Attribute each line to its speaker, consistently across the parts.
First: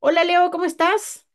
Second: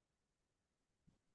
Speaker 1: Hola Leo, ¿cómo estás?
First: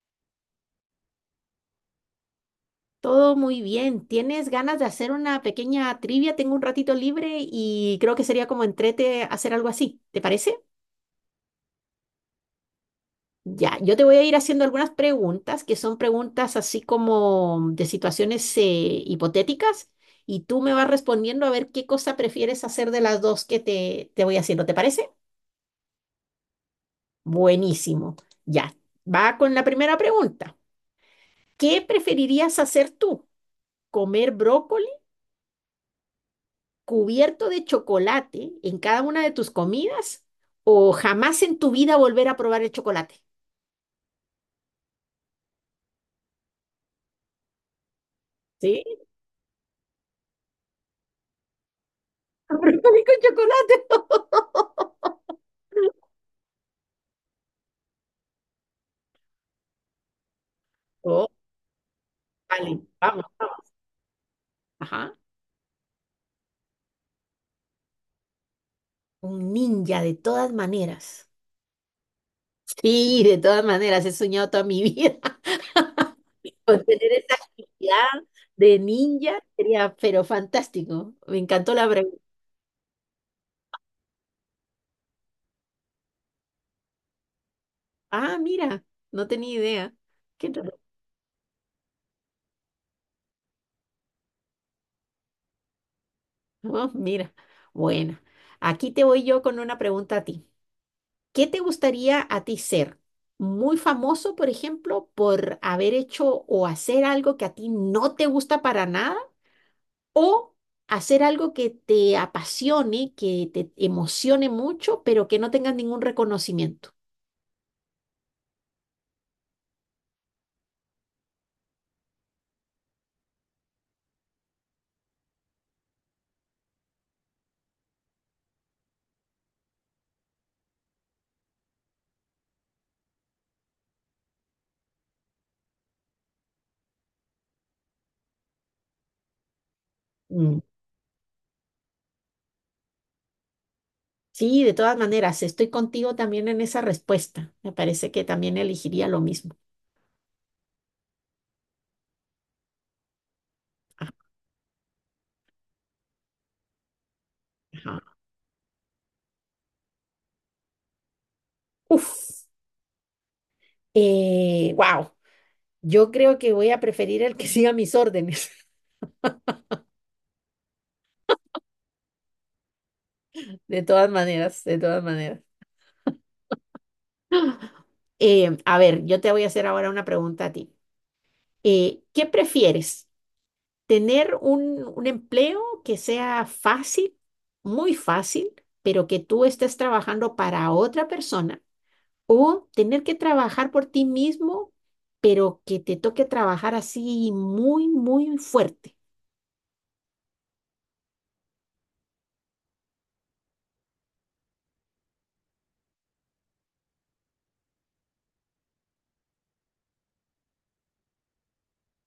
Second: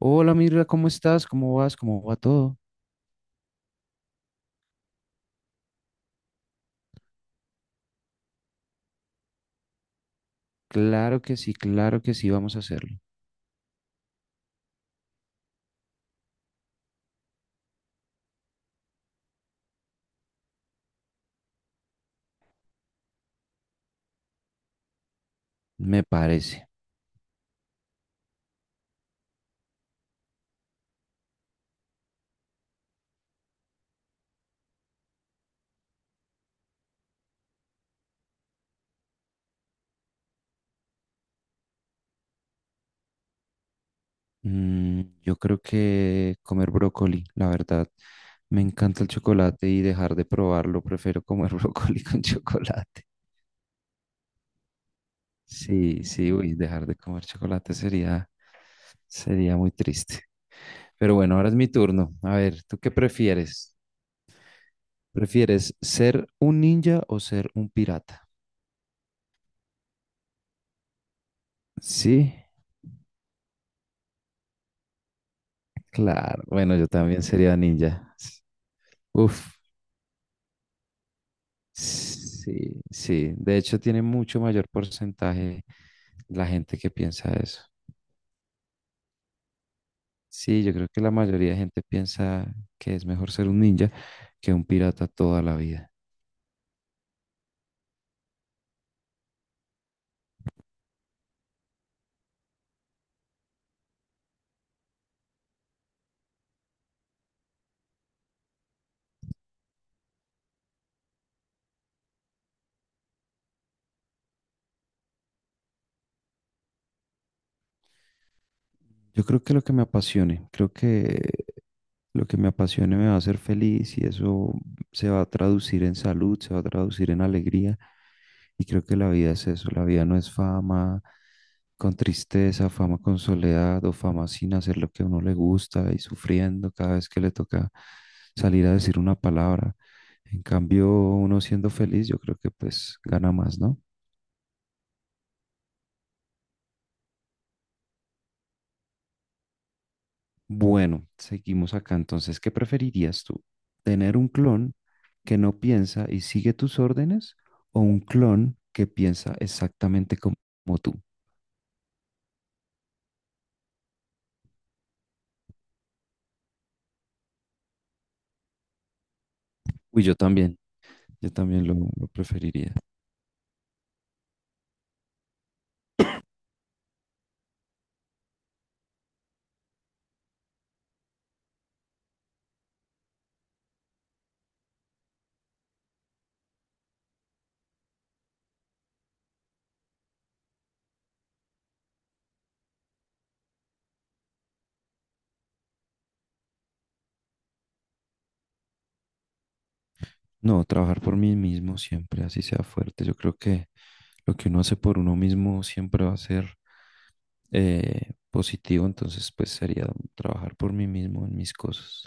Speaker 2: Hola Mirra, ¿cómo estás? ¿Cómo vas? ¿Cómo va todo?
Speaker 1: Todo muy bien. ¿Tienes ganas de hacer una pequeña trivia? Tengo un ratito libre y creo que sería como entrete hacer algo así. ¿Te parece?
Speaker 2: Claro que sí, vamos a hacerlo.
Speaker 1: Ya, yo te voy a ir haciendo algunas preguntas que son preguntas así como de situaciones hipotéticas, y tú me vas respondiendo a ver qué cosa prefieres hacer de las dos que te voy haciendo. ¿Te parece?
Speaker 2: Me parece.
Speaker 1: Buenísimo. Ya, va con la primera pregunta. ¿Qué preferirías hacer tú? ¿Comer brócoli cubierto de chocolate en cada una de tus comidas o jamás en tu vida volver a probar el chocolate?
Speaker 2: Mm, yo creo que comer brócoli, la verdad. Me
Speaker 1: ¿Sí?
Speaker 2: encanta el chocolate y dejar de probarlo, prefiero comer brócoli con
Speaker 1: Brócoli
Speaker 2: chocolate.
Speaker 1: con chocolate.
Speaker 2: Sí, sí, uy, dejar de comer chocolate sería, sería muy triste. Pero
Speaker 1: Oh,
Speaker 2: bueno, ahora es mi turno. A ver, ¿tú
Speaker 1: vale,
Speaker 2: qué
Speaker 1: vamos, vamos.
Speaker 2: prefieres?
Speaker 1: Ajá.
Speaker 2: ¿Prefieres ser un ninja o ser un pirata?
Speaker 1: Un ninja de todas maneras.
Speaker 2: Sí,
Speaker 1: Sí, de todas maneras, he soñado toda mi vida
Speaker 2: claro. Bueno,
Speaker 1: con
Speaker 2: yo
Speaker 1: tener
Speaker 2: también
Speaker 1: esa
Speaker 2: sería
Speaker 1: actividad
Speaker 2: ninja.
Speaker 1: de
Speaker 2: Uf,
Speaker 1: ninja, sería, pero fantástico. Me encantó la pregunta.
Speaker 2: sí, sí. De hecho, tiene mucho mayor porcentaje la gente que piensa eso.
Speaker 1: Ah, mira, no tenía idea. Qué.
Speaker 2: Sí, yo creo que la mayoría de gente piensa que es mejor ser un ninja que un pirata toda la vida.
Speaker 1: Oh, mira, bueno, aquí te voy yo con una pregunta a ti. ¿Qué te gustaría a ti ser? ¿Muy famoso, por ejemplo, por haber hecho o hacer algo que a ti no te gusta para nada? ¿O hacer algo que te apasione, que te emocione mucho, pero que no tengas ningún reconocimiento?
Speaker 2: Yo creo que lo que me apasione me va a hacer feliz y eso se va a traducir en salud, se va a traducir en alegría. Y creo que la vida es eso, la vida no es fama con tristeza, fama con soledad o fama sin hacer lo que a uno le gusta y sufriendo cada vez que le toca salir a decir una palabra. En
Speaker 1: Mm.
Speaker 2: cambio, uno siendo feliz, yo creo que pues gana más, ¿no?
Speaker 1: Sí, de todas maneras, estoy contigo también en esa respuesta. Me parece que también elegiría lo mismo.
Speaker 2: Bueno, seguimos acá. Entonces, ¿qué preferirías tú? ¿Tener un clon que no piensa y sigue tus órdenes o un
Speaker 1: Ajá.
Speaker 2: clon que piensa exactamente como tú?
Speaker 1: Uf, wow. Yo creo que voy a preferir el que siga mis órdenes.
Speaker 2: Uy, yo también lo preferiría.
Speaker 1: De todas maneras, de todas maneras. A ver, yo te voy a hacer ahora una pregunta a ti. ¿Qué prefieres? ¿Tener un empleo que sea fácil, muy fácil, pero que tú estés trabajando para otra persona? ¿O tener que trabajar por ti mismo, pero que te toque trabajar así muy fuerte?
Speaker 2: No, trabajar por mí mismo siempre, así sea fuerte. Yo creo que lo que uno hace por uno mismo siempre va a ser positivo, entonces pues sería trabajar por mí mismo en mis cosas.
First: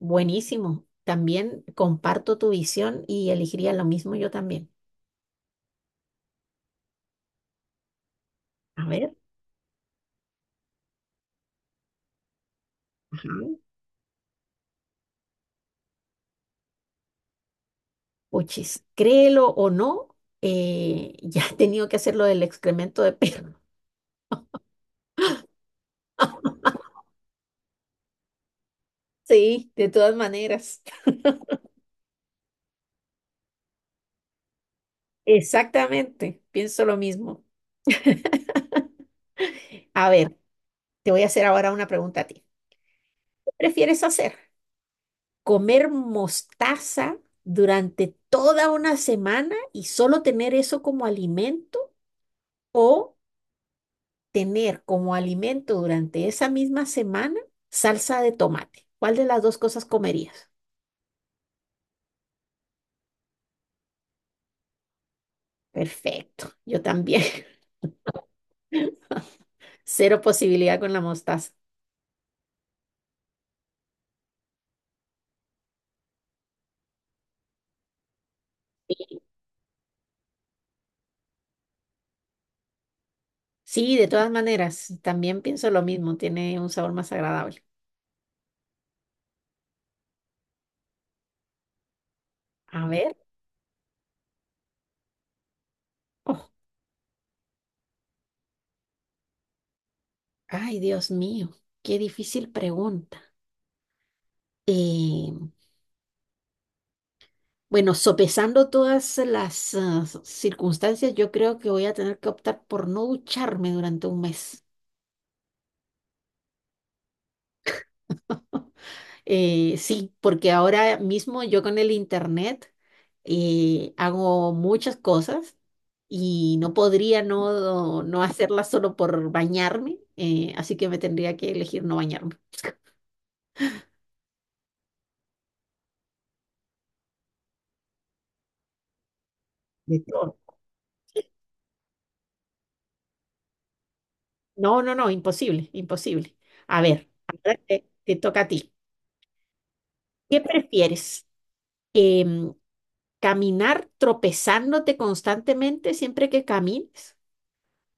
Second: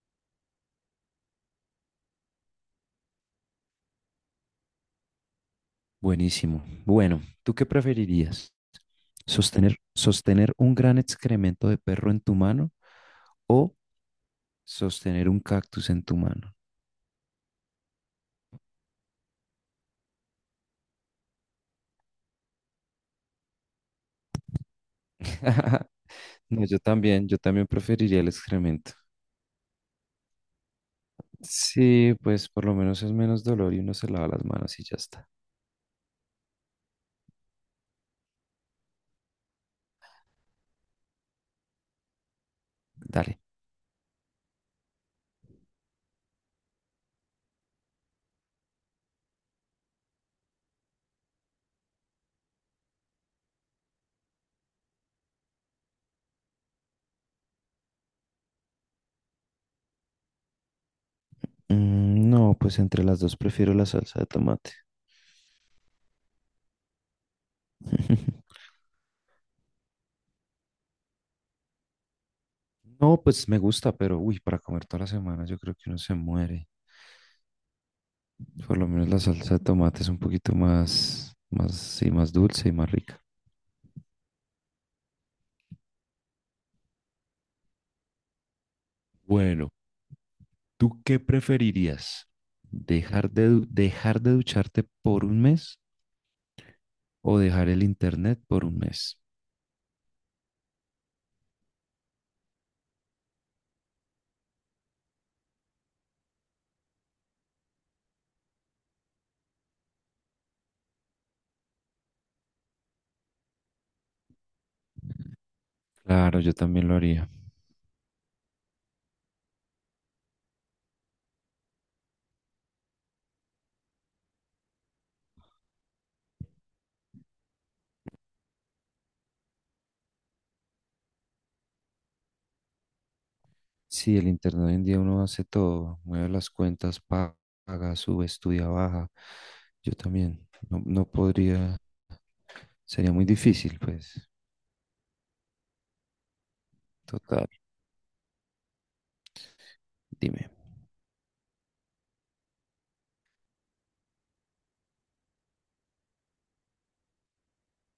Speaker 1: Buenísimo. También comparto tu visión y elegiría lo mismo yo también.
Speaker 2: Buenísimo. Bueno, ¿tú qué preferirías?
Speaker 1: A ver,
Speaker 2: Sostener un gran excremento de perro en tu mano
Speaker 1: ajá.
Speaker 2: o sostener un cactus en tu mano.
Speaker 1: Puchis, créelo o no, ya he tenido que hacer lo del excremento de perro.
Speaker 2: No, yo también preferiría el excremento.
Speaker 1: Sí, de todas maneras.
Speaker 2: Sí, pues por lo menos es menos dolor y uno se lava las manos y ya está.
Speaker 1: Exactamente, pienso lo mismo. A ver, te voy a hacer ahora una pregunta a ti.
Speaker 2: Dale.
Speaker 1: ¿Qué prefieres hacer? ¿Comer mostaza durante toda una semana y solo tener eso como alimento o tener como alimento durante esa misma semana salsa de tomate? ¿Cuál de las dos cosas comerías?
Speaker 2: Mm, no, pues entre las dos prefiero la salsa de tomate.
Speaker 1: Perfecto, yo también. Cero posibilidad con la mostaza.
Speaker 2: No, pues me gusta, pero uy, para comer toda la semana yo creo que uno se muere. Por lo menos la salsa de tomate es un poquito sí, más dulce y más rica.
Speaker 1: Sí, de todas maneras, también pienso lo mismo, tiene un sabor más agradable.
Speaker 2: Bueno, ¿tú qué preferirías?
Speaker 1: A ver,
Speaker 2: ¿Dejar de, dejar de ducharte por un mes
Speaker 1: oh,
Speaker 2: o dejar el internet por un mes?
Speaker 1: ay, Dios mío, qué difícil pregunta. Eh, Bueno, sopesando todas las circunstancias, yo creo que voy a tener que optar por no ducharme durante un mes.
Speaker 2: Claro, yo también lo haría.
Speaker 1: Sí, porque ahora mismo yo con el internet hago muchas cosas y no podría no hacerlas solo por bañarme, así que me tendría que elegir no bañarme.
Speaker 2: Sí, el internet hoy en día uno hace todo, mueve las cuentas, paga, sube, estudia, baja. Yo
Speaker 1: De todo.
Speaker 2: también, no, no podría, sería muy difícil, pues.
Speaker 1: No, no, no, imposible, imposible. A ver,
Speaker 2: Total,
Speaker 1: te toca a ti. ¿Qué
Speaker 2: dime.
Speaker 1: prefieres? Em, ¿Caminar tropezándote constantemente siempre que camines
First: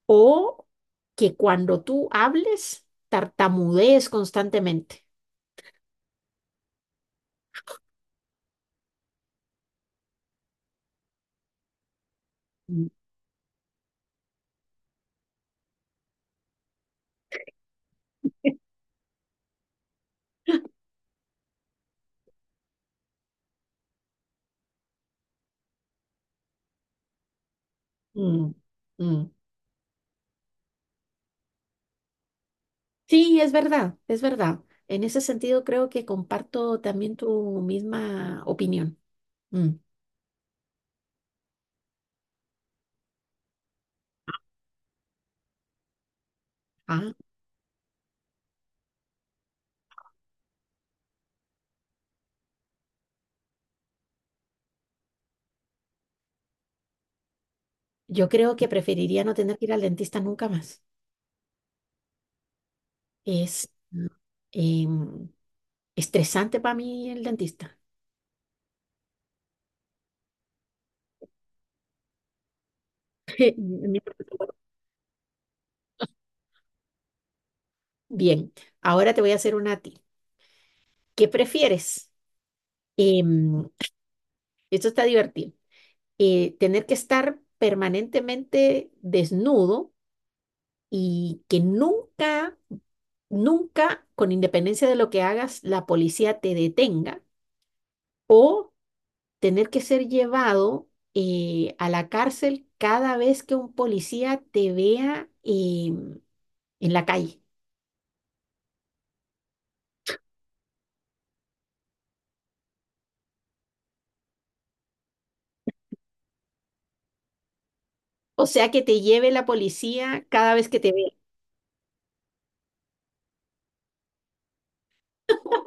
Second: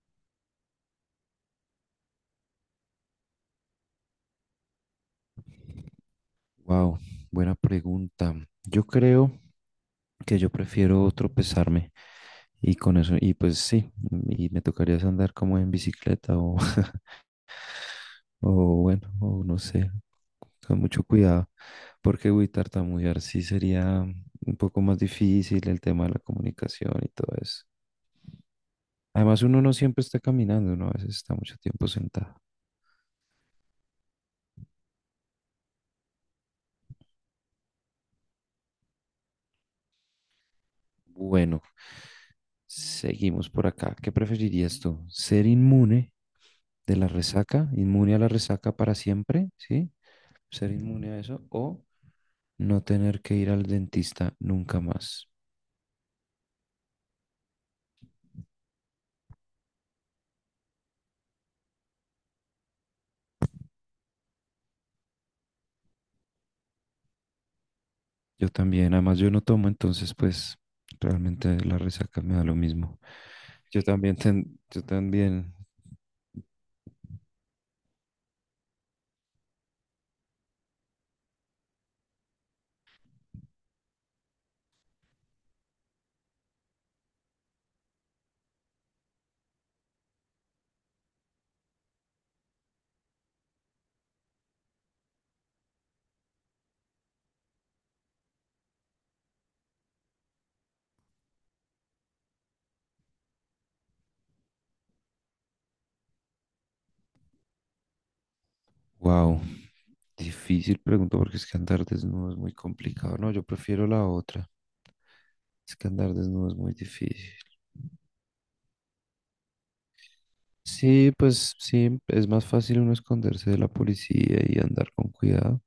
Speaker 1: o que cuando tú hables tartamudees constantemente?
Speaker 2: Wow, buena pregunta. Yo creo que yo prefiero tropezarme y
Speaker 1: Mm.
Speaker 2: con eso, y pues sí, y me tocaría es andar como en bicicleta o o bueno, o no sé, con mucho cuidado, porque uy, tartamudear sí sería un poco más difícil el tema de la comunicación y todo eso.
Speaker 1: Mm, mm.
Speaker 2: Además, uno no siempre está caminando, uno a veces está mucho tiempo sentado.
Speaker 1: Sí, es verdad, es verdad. En ese sentido creo que comparto también tu misma opinión. Mm.
Speaker 2: Bueno, seguimos por acá. ¿Qué preferirías tú? ¿Ser inmune de la
Speaker 1: Ah,
Speaker 2: resaca, inmune a la resaca para siempre, sí? ¿Ser inmune a eso o no tener que ir al dentista nunca más?
Speaker 1: yo creo que preferiría no tener que ir al dentista nunca más. Es mm, em, estresante para mí el dentista.
Speaker 2: Yo también, además yo no tomo, entonces pues realmente la resaca me da lo mismo. Yo también, yo también,
Speaker 1: Bien, ahora te voy a hacer una a ti. ¿Qué prefieres? Em, Esto está divertido. ¿Tener que estar permanentemente desnudo y que nunca, nunca, con independencia de lo que hagas, la policía te detenga, o tener que ser llevado a la cárcel cada vez que un policía te vea en la calle?
Speaker 2: wow, difícil pregunta porque es que andar desnudo es muy complicado. No, yo prefiero la otra. Es que andar desnudo es muy difícil.
Speaker 1: O sea, que te lleve la policía cada vez que te vea.
Speaker 2: Sí, pues sí, es más fácil uno esconderse de la policía y andar con cuidado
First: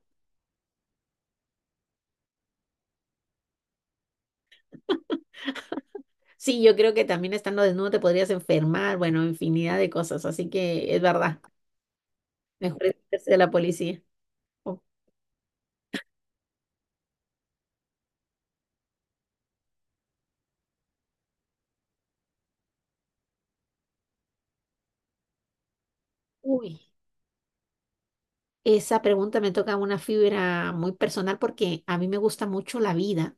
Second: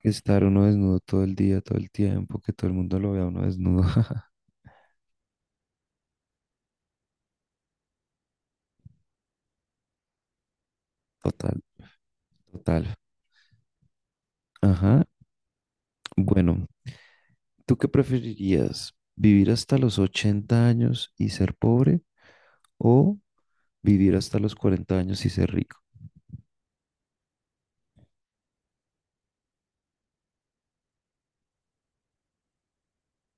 Speaker 2: que estar uno desnudo todo el día, todo el tiempo, que todo el mundo lo vea uno desnudo.
Speaker 1: Sí, yo creo que también estando desnudo te podrías enfermar, bueno, infinidad de cosas, así que es verdad,
Speaker 2: Total, total.
Speaker 1: mejor esconderse de la policía. Oh,
Speaker 2: Ajá. Bueno, ¿tú qué preferirías? ¿Vivir hasta los 80 años y ser pobre o vivir hasta los 40 años y ser rico?
Speaker 1: uy, esa pregunta me toca una fibra muy personal porque a mí me gusta mucho la vida.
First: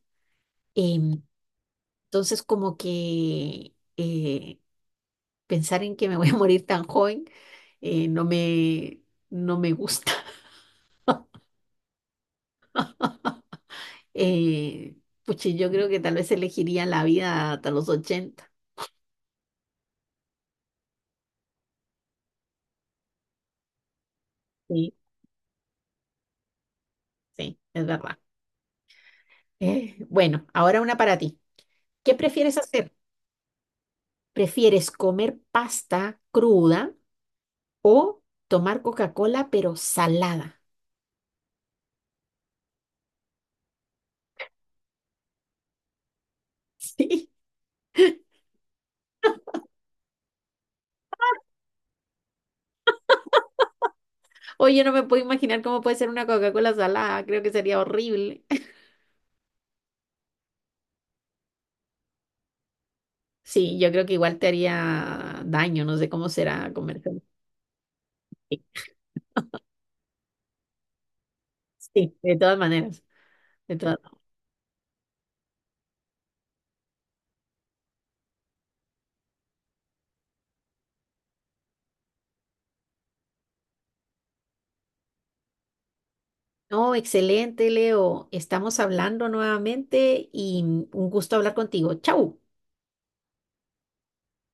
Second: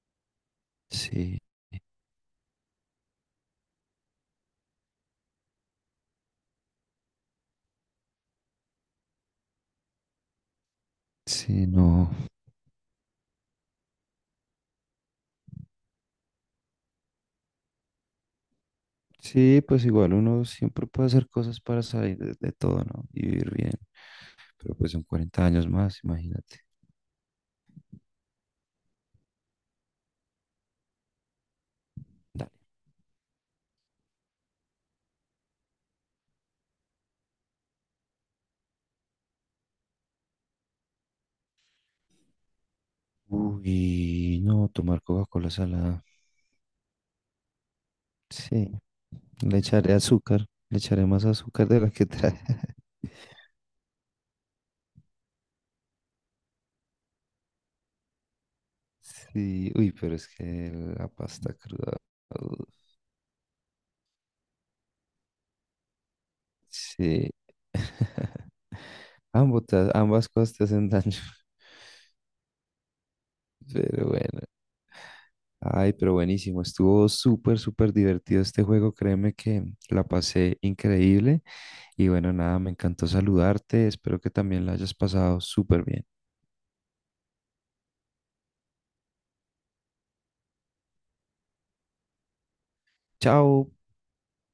Speaker 1: em,
Speaker 2: Sí,
Speaker 1: entonces, como que pensar en que me voy a morir tan joven no me, no me gusta.
Speaker 2: sí, no.
Speaker 1: Eh, puchi, yo creo que tal vez elegiría la vida hasta los 80.
Speaker 2: Sí, pues igual uno siempre puede hacer cosas para salir de todo, ¿no? Y vivir bien. Pero pues
Speaker 1: Sí,
Speaker 2: son 40 años más, imagínate.
Speaker 1: sí, es verdad. Bueno, ahora una para ti. ¿Qué
Speaker 2: Dale.
Speaker 1: prefieres hacer? ¿Prefieres comer pasta cruda o tomar Coca-Cola pero salada?
Speaker 2: Uy, no, tomar Coca-Cola salada.
Speaker 1: Sí.
Speaker 2: Sí, le echaré azúcar, le echaré más azúcar de la que trae.
Speaker 1: Oye, no me puedo imaginar cómo puede ser una Coca-Cola salada. Creo que sería horrible.
Speaker 2: Sí, uy, pero es que la pasta cruda. Uh,
Speaker 1: Sí, yo creo que igual te haría daño. No sé cómo será comer.
Speaker 2: sí.
Speaker 1: Sí,
Speaker 2: Ambas cosas te hacen daño.
Speaker 1: sí, de todas maneras. De todas.
Speaker 2: Pero bueno. Ay, pero buenísimo. Estuvo súper, súper divertido este juego. Créeme que la pasé increíble. Y bueno, nada, me encantó saludarte. Espero que también la hayas pasado súper bien.
Speaker 1: No, excelente, Leo. Estamos hablando nuevamente y un gusto hablar contigo. Chau.
Speaker 2: Chao.